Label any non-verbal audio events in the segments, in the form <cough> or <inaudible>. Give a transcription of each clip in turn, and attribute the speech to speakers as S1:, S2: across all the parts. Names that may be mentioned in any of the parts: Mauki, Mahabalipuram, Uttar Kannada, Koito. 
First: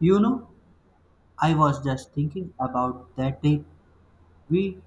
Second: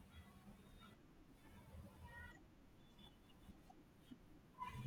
S1: You know, I was just thinking about that trip we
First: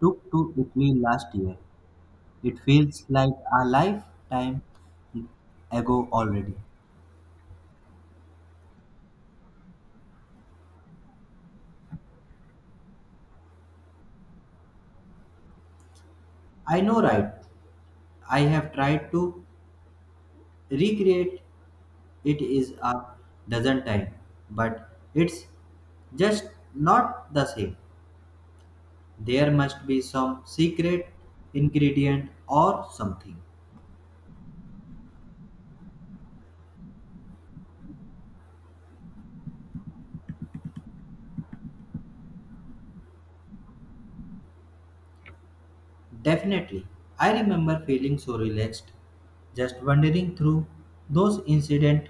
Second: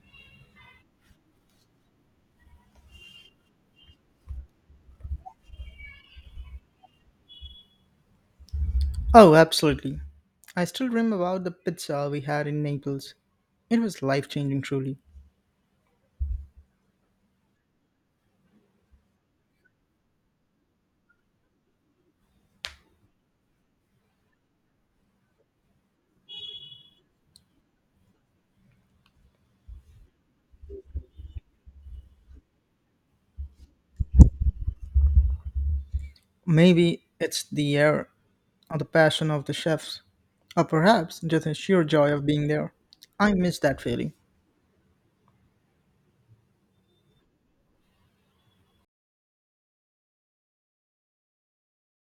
S1: took to Italy last year. It feels like a lifetime ago already.
S2: Oh, absolutely. I still dream about the pizza we had in Naples. It was life changing, truly.
S1: I know, right? I have tried to recreate it is a dozen times, but it's just not the same. There must be some secret ingredient or something.
S2: Maybe it's the air or the passion of the chefs, or perhaps just the sheer joy of being there. I miss that feeling.
S1: Definitely. I remember feeling so relaxed, just wandering through those incident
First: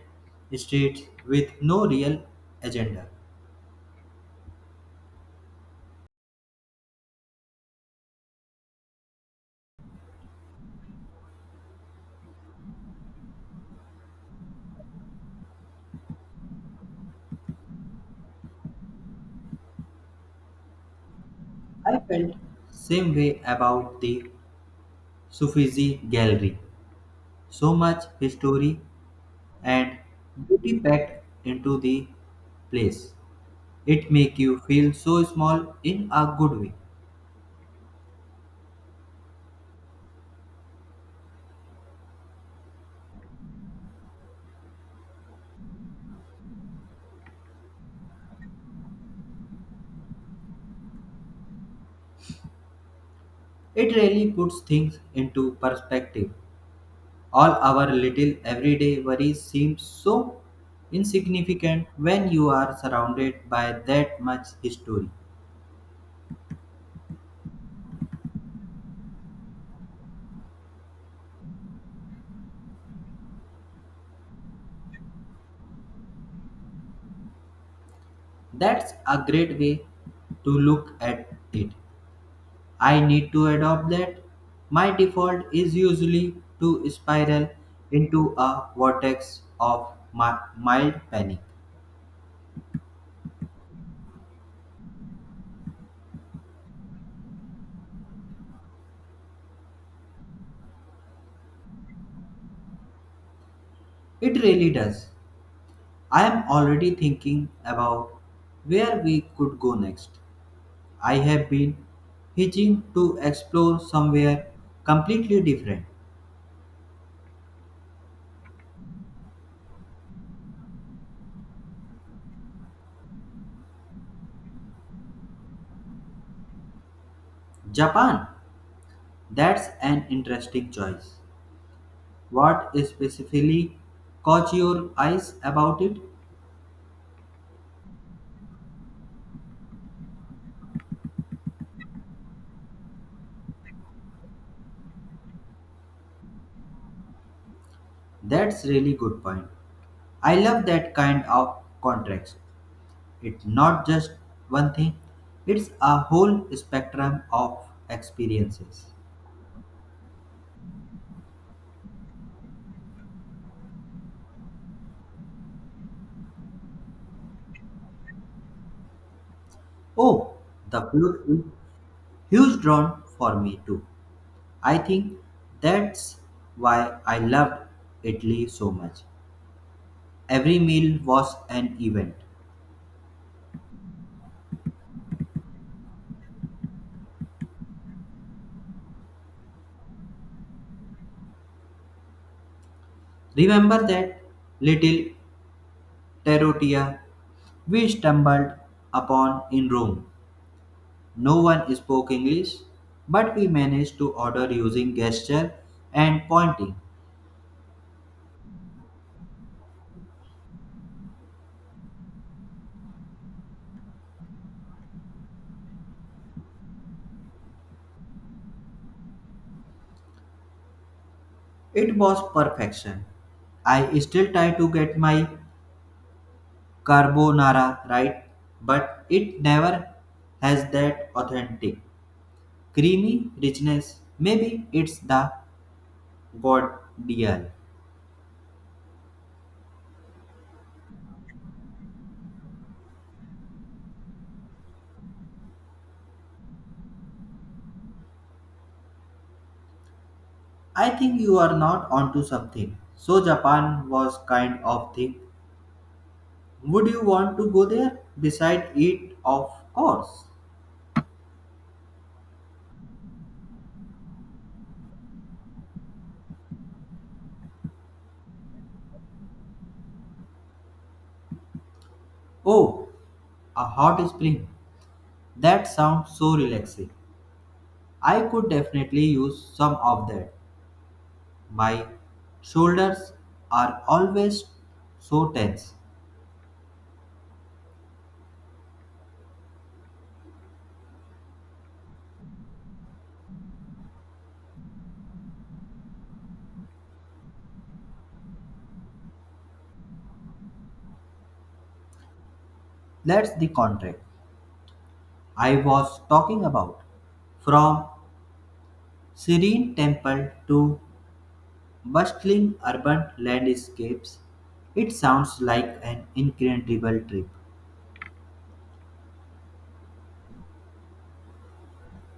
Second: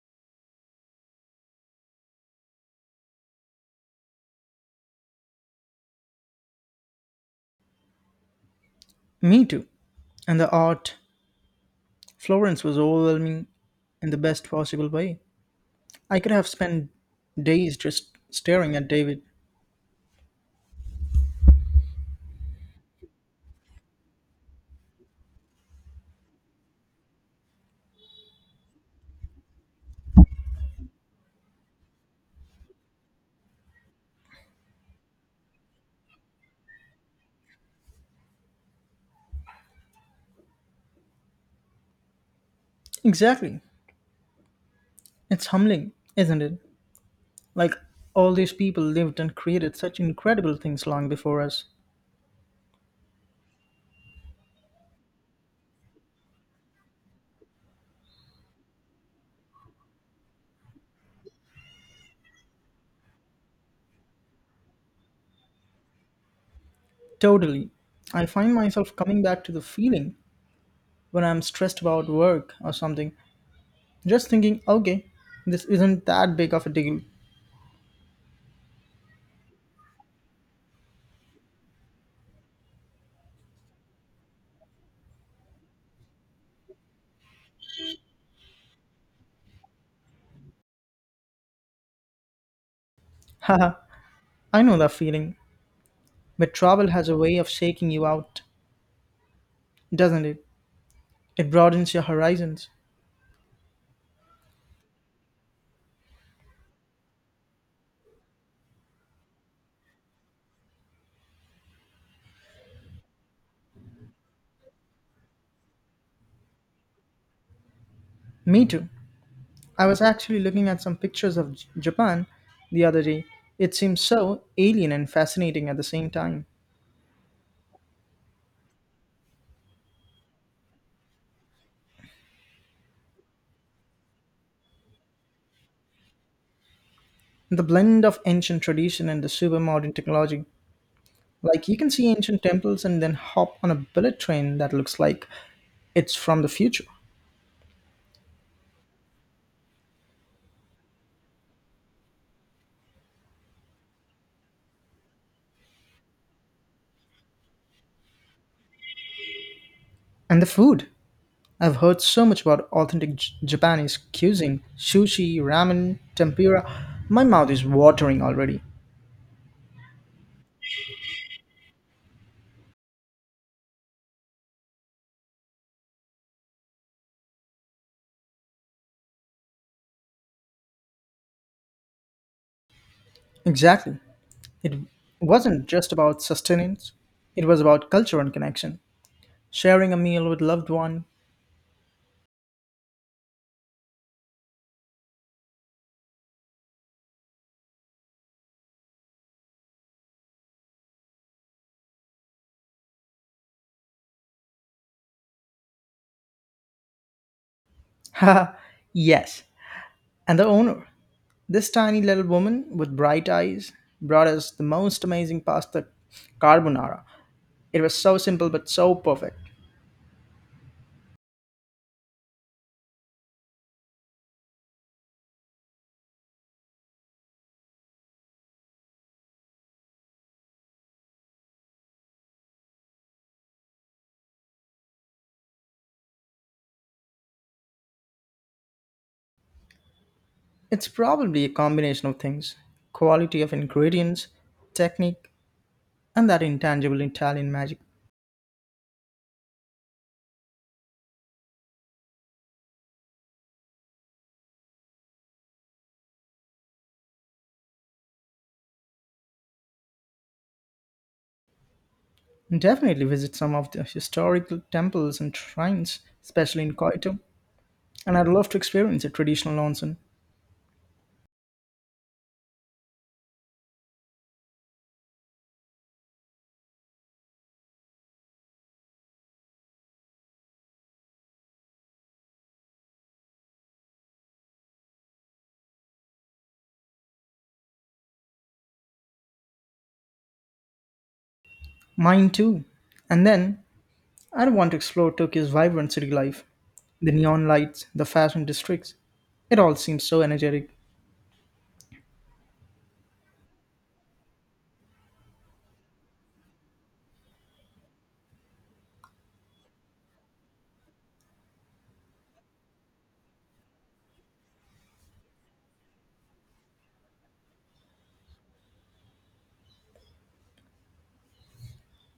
S1: streets with no real agenda.
S2: Me too. And the art, Florence was overwhelming in the best possible way. I could have spent days just staring at David.
S1: I felt same way about the Sufizi gallery. So much history and beauty packed into the place. It make you feel so small in a good way.
S2: Exactly. It's humbling, isn't it? Like all these people lived and created such incredible things long before us.
S1: It really puts things into perspective. All our little everyday worries seem so insignificant when you are surrounded by that much history.
S2: Totally. I find myself coming back to the feeling when I'm stressed about work or something, just thinking, okay, this isn't that big of a deal.
S1: That's a great way to look at it. I need to adopt that. My default is usually to spiral into a vortex of mild panic.
S2: <laughs> Haha, I know that feeling. But travel has a way of shaking you out, doesn't it? It broadens your horizons.
S1: It really does. I am already thinking about where we could go next. I have been itching to explore somewhere completely different.
S2: Me too. I was actually looking at some pictures of Japan the other day. It seems so alien and fascinating at the same time.
S1: Japan, that's an interesting choice. What specifically caught your eyes about it?
S2: The blend of ancient tradition and the super modern technology. Like you can see ancient temples and then hop on a bullet train that looks like it's from the future.
S1: That's really good point. I love that kind of contrast. It's not just one thing, it's a whole spectrum of experiences.
S2: And the food. I've heard so much about authentic Japanese cuisine, sushi, ramen, tempura. My mouth is watering already.
S1: Oh, the food is huge drawn for me too. I think that's why I loved Italy so much. Every meal was an event.
S2: Exactly. It wasn't just about sustenance. It was about culture and connection, sharing a meal with loved one. <laughs>
S1: Remember that little terrotia we stumbled upon in Rome. No one spoke English, but we managed to order using gesture and pointing.
S2: Ha! Yes. And the owner, this tiny little woman with bright eyes, brought us the most amazing pasta carbonara. It was so simple but so perfect.
S1: It was perfection. I still try to get my carbonara right, but it never has that authentic creamy richness. Maybe it's the god deal.
S2: It's probably a combination of things quality of ingredients, technique, and that intangible Italian magic.
S1: I think you are not onto something. So Japan was kind of thing. Would you want to go there? Beside it, of course.
S2: Definitely visit some of the historical temples and shrines, especially in Koito, and I'd love to experience a traditional onsen.
S1: Oh, a hot spring. That sounds so relaxing. I could definitely use some of that. My shoulders are always so tense.
S2: Mine too. And then, I'd want to explore Tokyo's vibrant city life, the neon lights, the fashion districts. It all seems so energetic.
S1: That's the contract I was talking about. From serene temple to bustling urban landscapes, it sounds like an incredible trip.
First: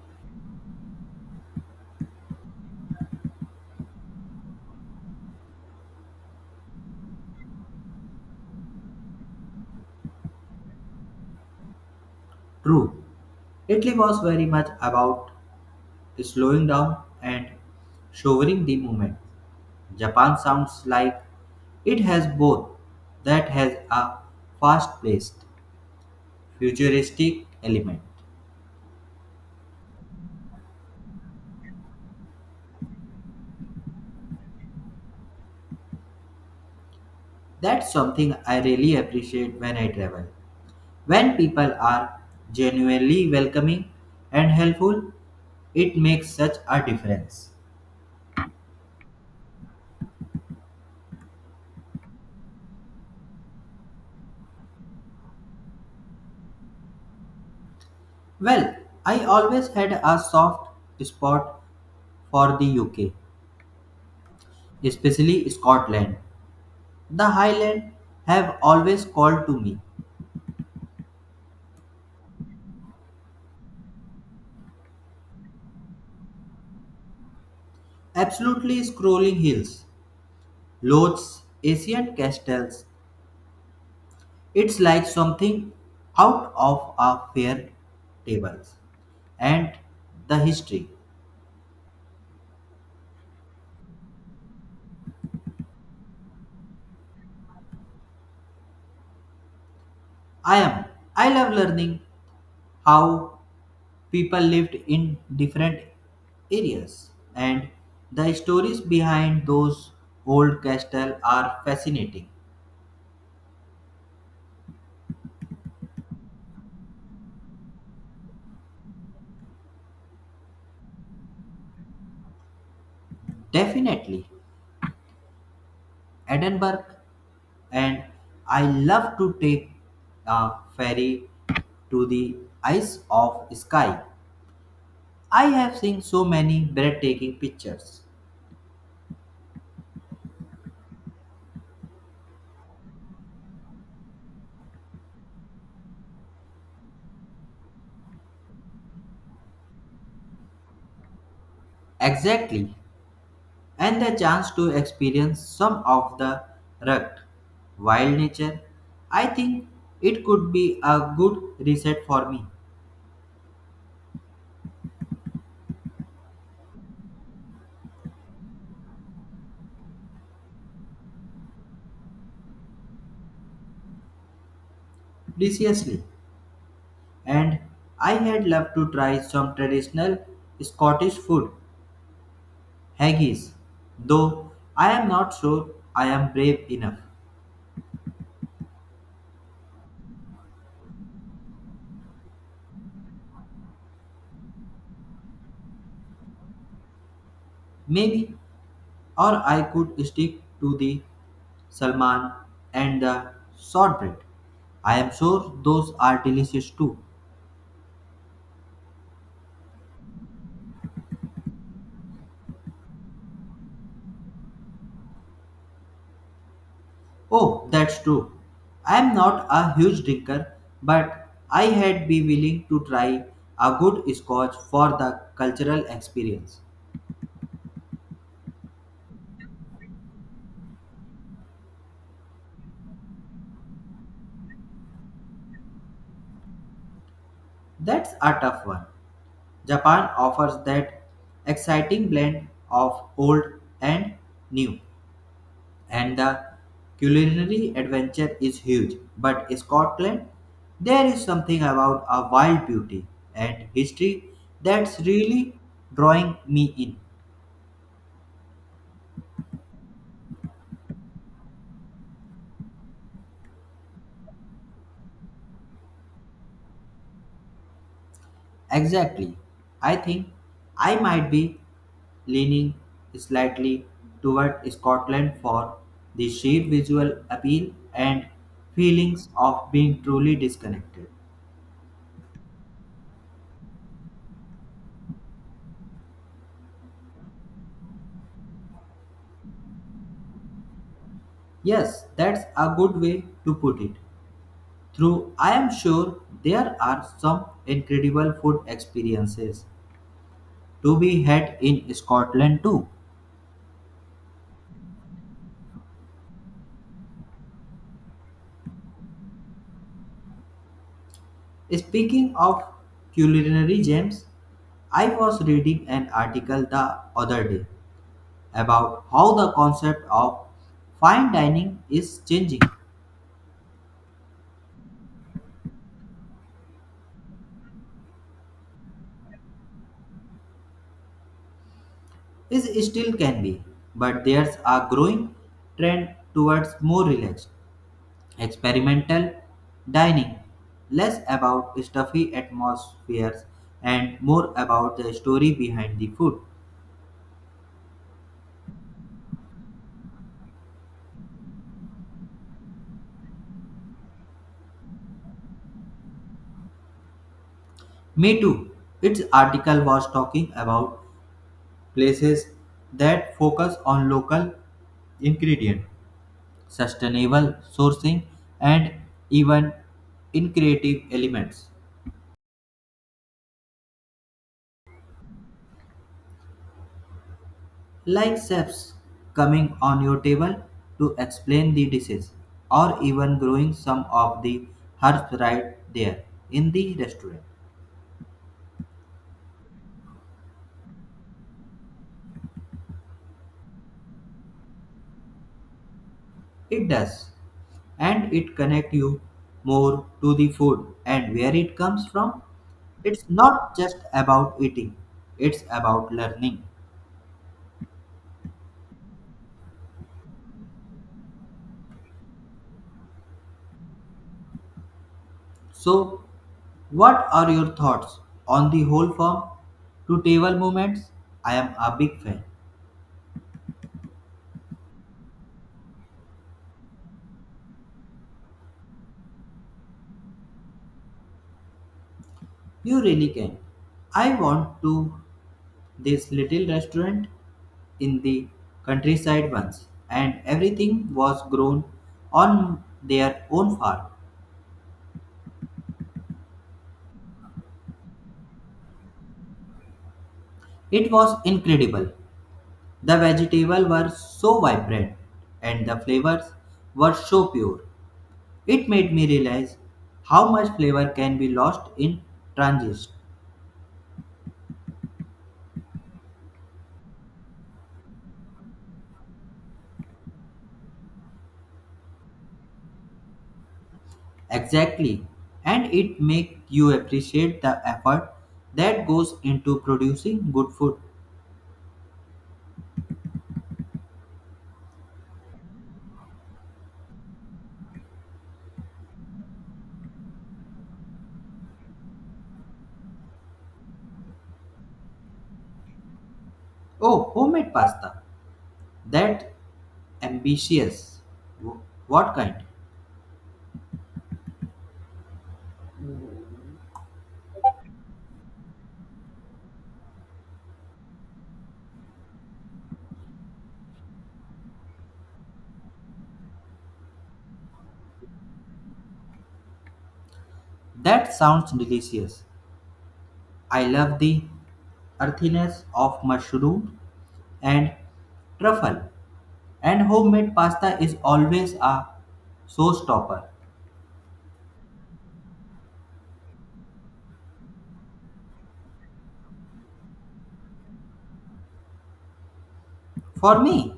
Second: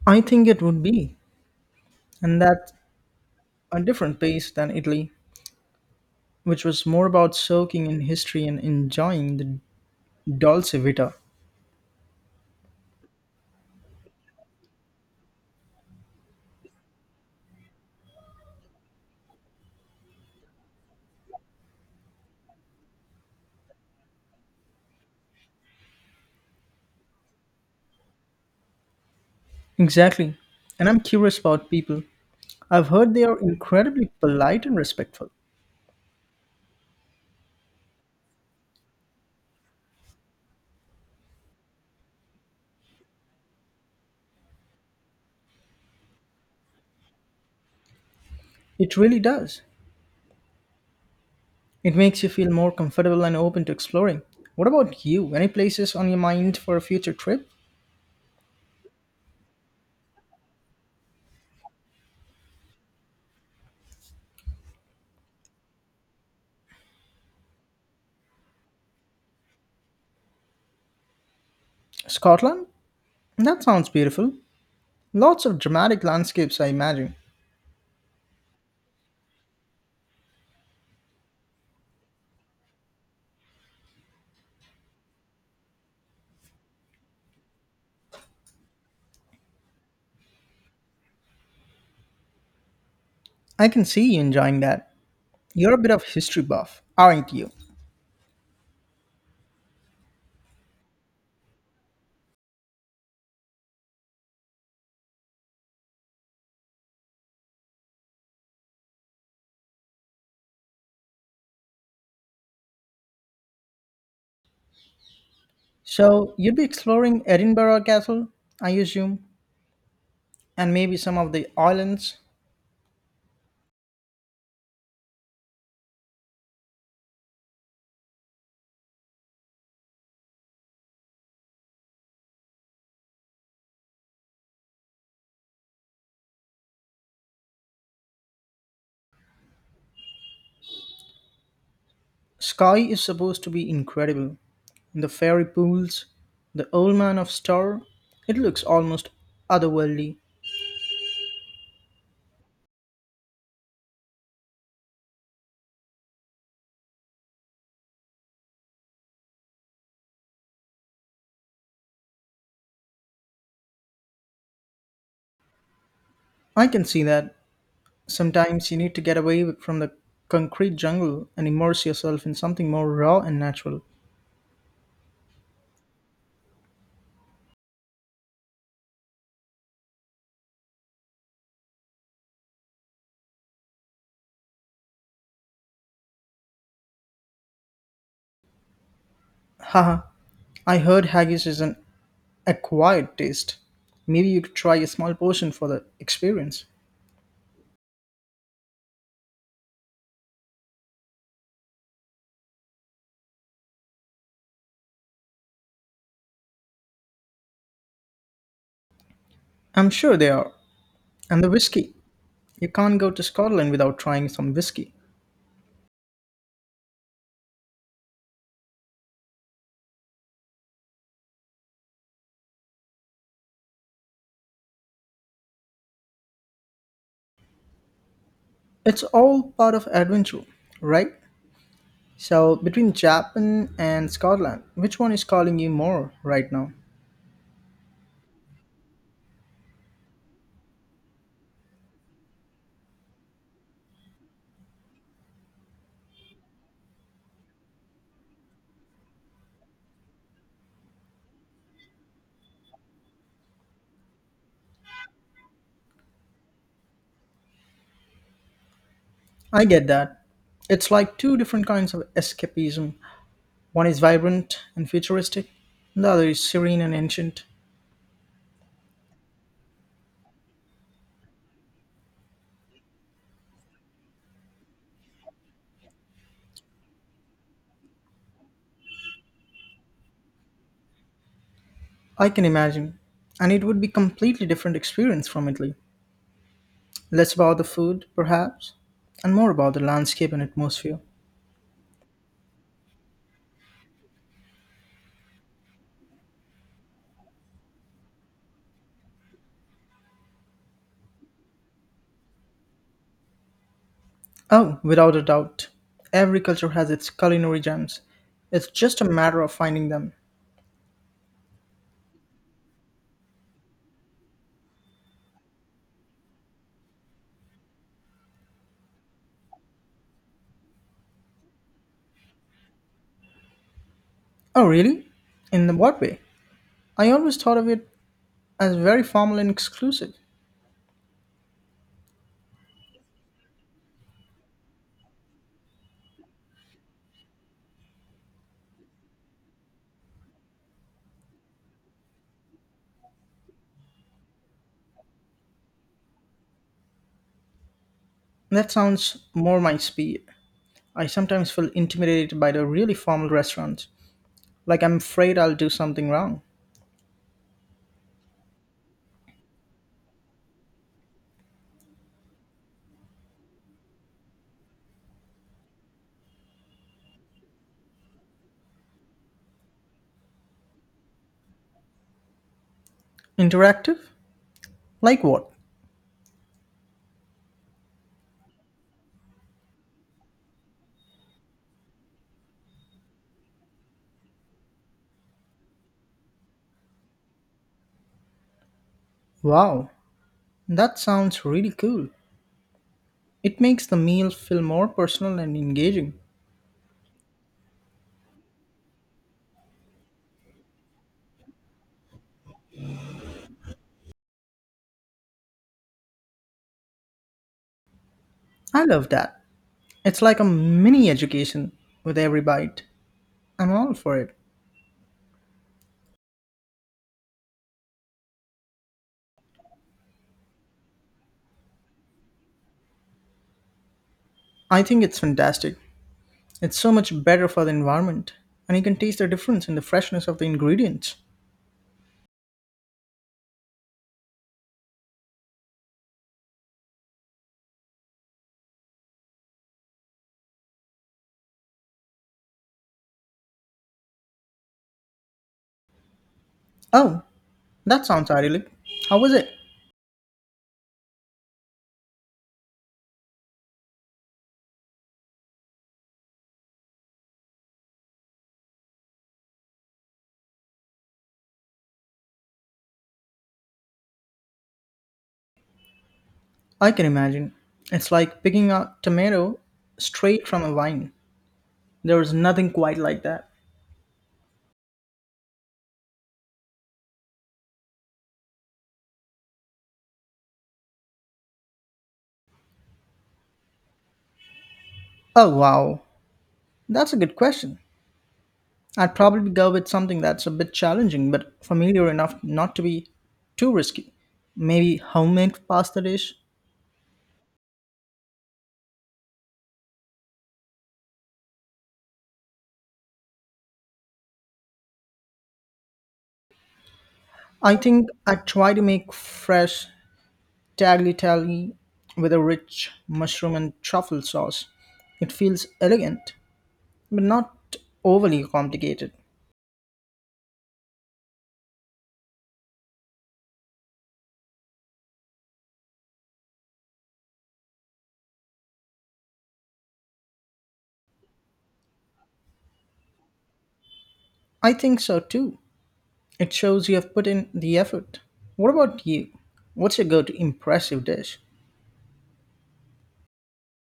S2: I think it would be, and that's a different pace than Italy, which was more about soaking in history and enjoying the dolce vita.
S1: True, Italy was very much about slowing down and savoring the moment. Japan sounds like it has both that has a fast paced, futuristic element.
S2: Exactly. And I'm curious about people. I've heard they are incredibly polite and respectful.
S1: That's something I really appreciate when I travel. When people are genuinely welcoming and helpful, it makes such a difference.
S2: It really does. It makes you feel more comfortable and open to exploring. What about you? Any places on your mind for a future trip?
S1: Well, I always had a soft spot for the UK, especially Scotland. The Highlands have always called to me.
S2: Scotland? That sounds beautiful. Lots of dramatic landscapes, I imagine.
S1: Absolutely scrolling hills, loads, ancient castles. It's like something out of a fairy tables and the history.
S2: I can see you enjoying that. You're a bit of history buff, aren't you?
S1: I am. I love learning how people lived in different areas and the stories behind those old castles are fascinating.
S2: So, you'd be exploring Edinburgh Castle, I assume, and maybe some of the islands.
S1: Definitely Edinburgh, and I love to take a ferry to the Isle of Skye. I have seen so many breathtaking pictures.
S2: Sky is supposed to be incredible. The fairy pools, the old man of star, it looks almost otherworldly.
S1: Exactly, and the chance to experience some of the rugged, wild nature, I think it could be a good reset for me.
S2: I can see that. Sometimes you need to get away from the concrete jungle and immerse yourself in something more raw and natural.
S1: Preciously, and I had loved to try some traditional Scottish food, haggis, though I am not sure I am brave enough.
S2: Haha, I heard haggis is an acquired taste. Maybe you could try a small portion for the experience.
S1: Maybe, or I could stick to the salmon and the shortbread. I am sure those are delicious too.
S2: I'm sure they are. And the whiskey. You can't go to Scotland without trying some whiskey.
S1: Oh, that's true. I am not a huge drinker, but I had be willing to try a good scotch for the cultural experience.
S2: It's all part of adventure, right? So, between Japan and Scotland, which one is calling you more right now?
S1: That's a tough one. Japan offers that exciting blend of old and new, and the culinary adventure is huge. But Scotland, there is something about a wild beauty and history that's really drawing me in.
S2: I get that. It's like two different kinds of escapism. One is vibrant and futuristic, the other is serene and ancient.
S1: Exactly. I think I might be leaning slightly toward Scotland for the sheer visual appeal and feelings of being truly disconnected.
S2: I can imagine. And it would be completely different experience from Italy. Less about the food, perhaps, and more about the landscape and atmosphere.
S1: Yes, that's a good way to put it. Through, I am sure there are some incredible food experiences to be had in Scotland too.
S2: Oh, without a doubt. Every culture has its culinary gems. It's just a matter of finding them.
S1: Speaking of culinary gems, I was reading an article the other day about how the concept of fine dining is changing.
S2: Oh, really? In what way? I always thought of it as very formal and exclusive.
S1: Is still can be, but there's a growing trend towards more relaxed experimental dining, less about stuffy atmospheres and more about the story behind the food.
S2: That sounds more my speed. I sometimes feel intimidated by the really formal restaurants, like I'm afraid I'll do something wrong.
S1: Me too. Its article was talking about places that focus on local ingredient, sustainable sourcing, and even in creative elements,
S2: Interactive? Like what?
S1: like chefs coming on your table to explain the dishes or even growing some of the herbs right there in the restaurant.
S2: Wow, that sounds really cool. It makes the meal feel more personal and engaging.
S1: It does, and it connects you more to the food and where it comes from. It's not just about eating, it's about learning.
S2: I love that. It's like a mini education with every bite. I'm all for it.
S1: So what are your thoughts on the whole farm to table movements? I am a big fan.
S2: I think it's fantastic. It's so much better for the environment, and you can taste the difference in the freshness of the ingredients.
S1: You really can. I want to this little restaurant in the countryside once and everything was grown on their own farm.
S2: Oh, that sounds idyllic. How was it?
S1: It was incredible. The vegetables were so vibrant and the flavors were so pure. It made me realize how much flavor can be lost in transit.
S2: I can imagine. It's like picking a tomato straight from a vine. There is nothing quite like that.
S1: Exactly. And it makes you appreciate the effort that goes into producing good food.
S2: Oh, wow. That's a good question. I'd probably go with something that's a bit challenging but familiar enough not to be too risky. Maybe homemade pasta dish.
S1: Oh, homemade pasta. That ambitious. Wh- What kind?
S2: I think I try to make fresh tagliatelle with a rich mushroom and truffle sauce. It feels elegant, but not overly complicated.
S1: That sounds delicious. I love the earthiness of mushroom and truffle. And homemade pasta is always a showstopper.
S2: I think so too. It shows you have put in the effort. What about you? What's your go to impressive dish?
S1: For me,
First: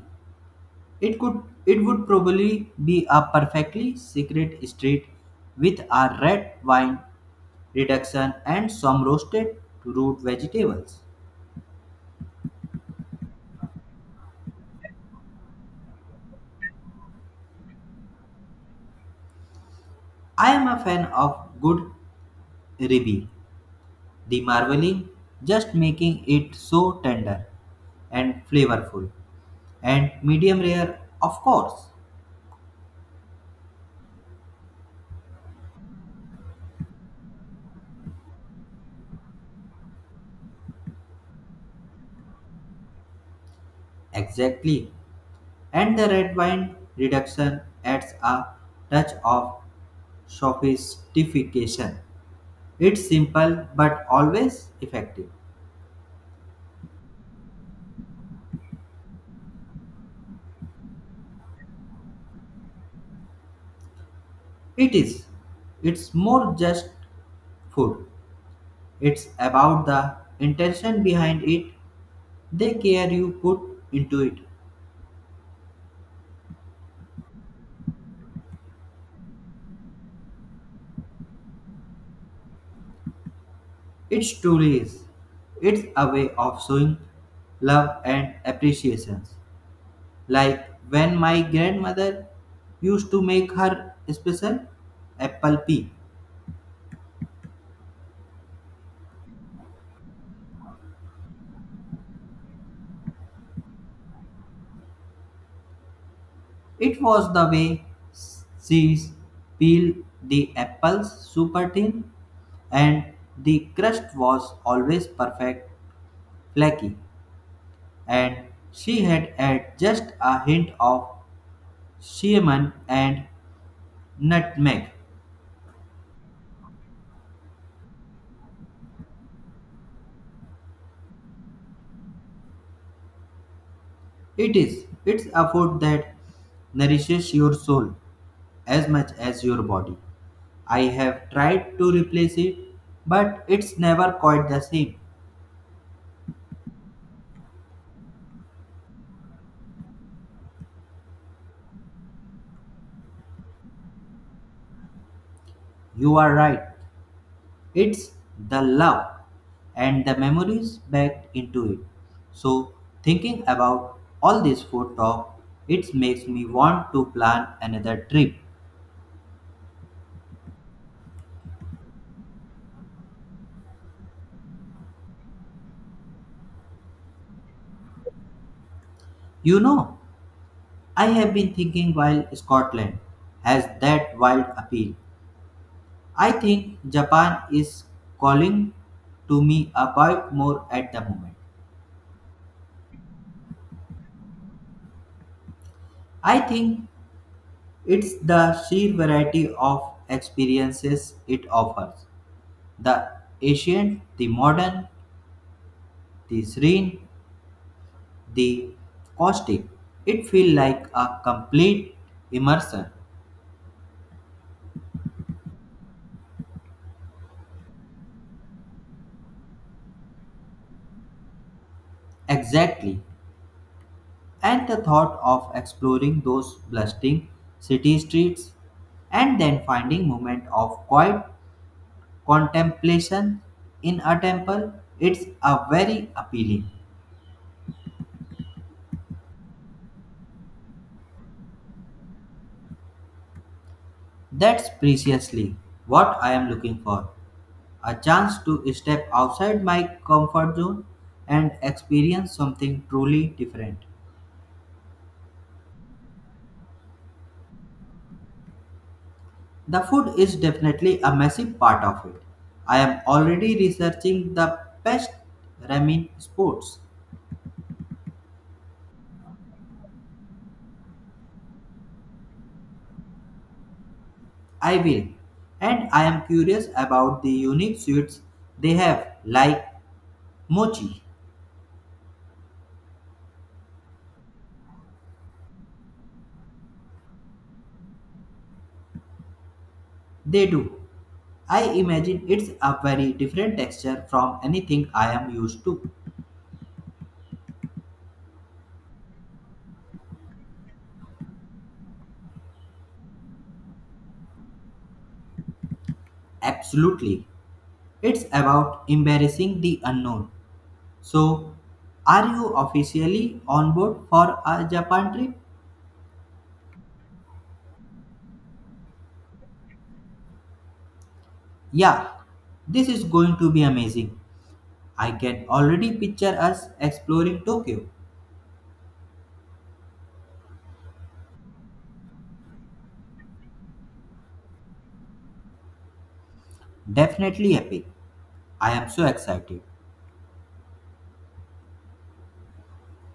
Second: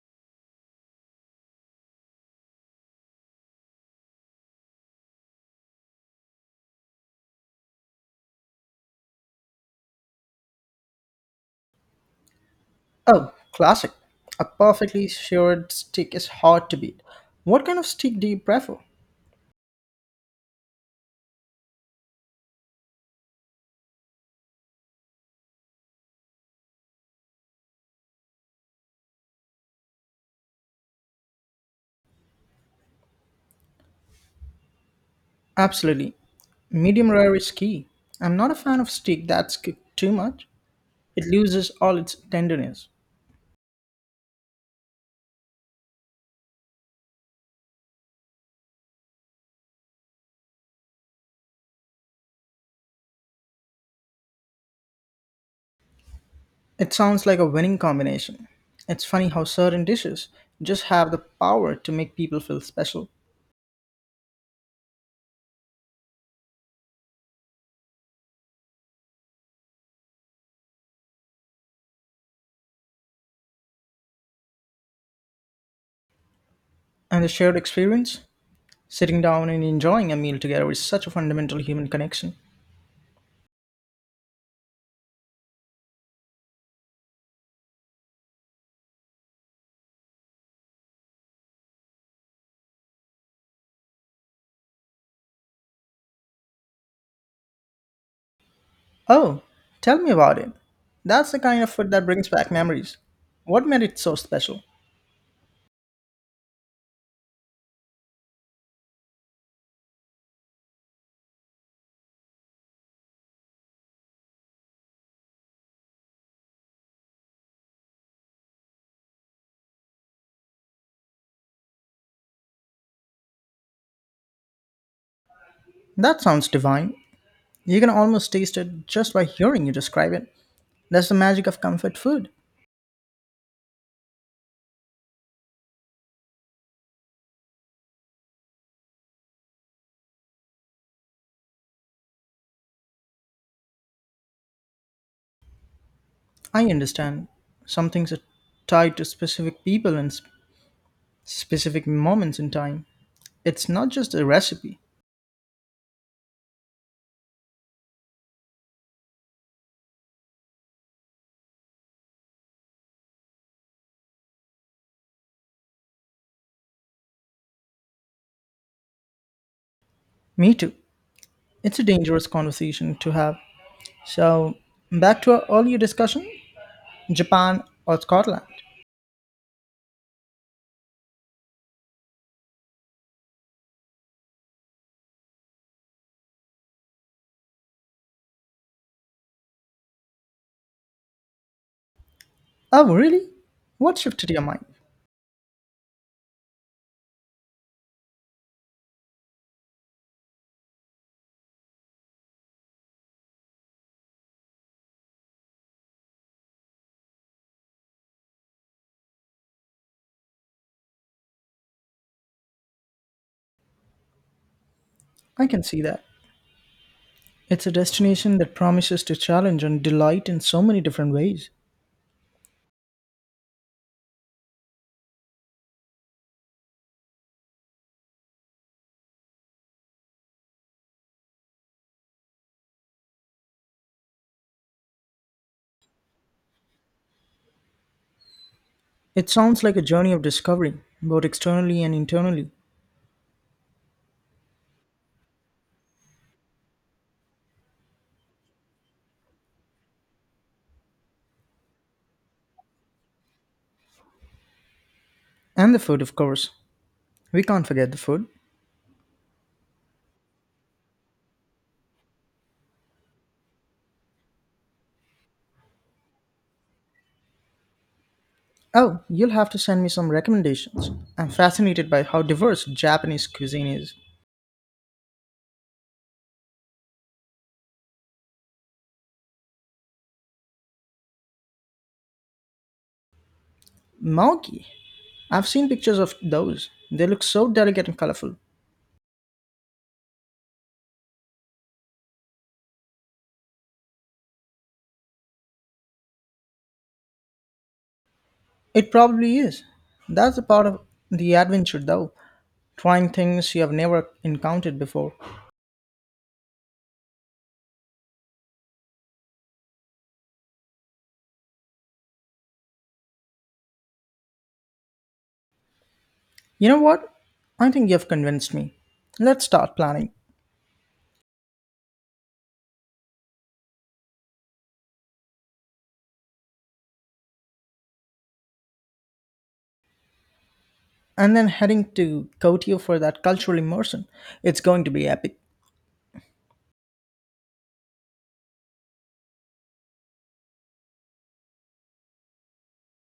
S1: it could it would probably be a perfectly secret street with a red wine reduction and some roasted root vegetables.
S2: Oh, classic. A perfectly seared steak is hard to beat. What kind of steak do you prefer?
S1: I am a fan of good ribeye. The marbling just making it so tender and flavorful, and medium rare of course.
S2: Absolutely. Medium rare is key. I'm not a fan of steak that's cooked too much. It loses all its tenderness.
S1: Exactly. And the red wine reduction adds a touch of sophistication. It's simple but always effective.
S2: It sounds like a winning combination. It's funny how certain dishes just have the power to make people feel special.
S1: It is. It's more just food. It's about the intention behind it, the care you put into it.
S2: And the shared experience, sitting down and enjoying a meal together, is such a fundamental human connection.
S1: It truly is. It's a way of showing love and appreciation. Like when my grandmother used to make her special apple pie.
S2: Oh, tell me about it. That's the kind of food that brings back memories. What made it so special?
S1: It was the way she peeled the apples super thin, and the crust was always perfect, flaky, and she had added just a hint of cinnamon and nutmeg.
S2: That sounds divine. You can almost taste it just by hearing you describe it. That's the magic of comfort food.
S1: It is, it's a food that nourishes your soul as much as your body. I have tried to replace it, but it's never quite the same.
S2: I understand. Some things are tied to specific people and specific moments in time. It's not just a recipe.
S1: You are right. It's the love and the memories backed into it. So, thinking about all this food talk, it makes me want to plan another trip.
S2: Me too. It's a dangerous conversation to have. So, back to our earlier discussion Japan or Scotland.
S1: You know, I have been thinking while Scotland has that wild appeal, I think Japan is calling to me a bit more at the moment.
S2: Oh, really? What shifted your mind?
S1: I think it's the sheer variety of experiences it offers, the ancient, the modern, the serene, the caustic. It feel like a complete immersion.
S2: I can see that. It's a destination that promises to challenge and delight in so many different ways.
S1: Exactly. And the thought of exploring those bustling city streets and then finding moment of quiet contemplation in a temple, it's a very appealing.
S2: It sounds like a journey of discovery, both externally and internally.
S1: That's precisely what I am looking for. A chance to step outside my comfort zone and experience something truly different.
S2: And the food, of course. We can't forget the food.
S1: The food is definitely a massive part of it. I am already researching the best ramen spots.
S2: Oh, you'll have to send me some recommendations. I'm fascinated by how diverse Japanese cuisine is.
S1: I will. And I am curious about the unique sweets they have, like mochi.
S2: Mauki. I've seen pictures of those. They look so delicate and colorful.
S1: They do. I imagine it's a very different texture from anything I am used to.
S2: It probably is. That's the part of the adventure, though, trying things you have never encountered before.
S1: Absolutely. It's about embarrassing the unknown. So, are you officially on board for a Japan trip?
S2: You know what? I think you've convinced me. Let's start planning.
S1: Yeah, this is going to be amazing. I can already picture us exploring Tokyo.
S2: And then heading to Kotio for that cultural immersion. It's going to be epic.
S1: Definitely epic. I am so excited.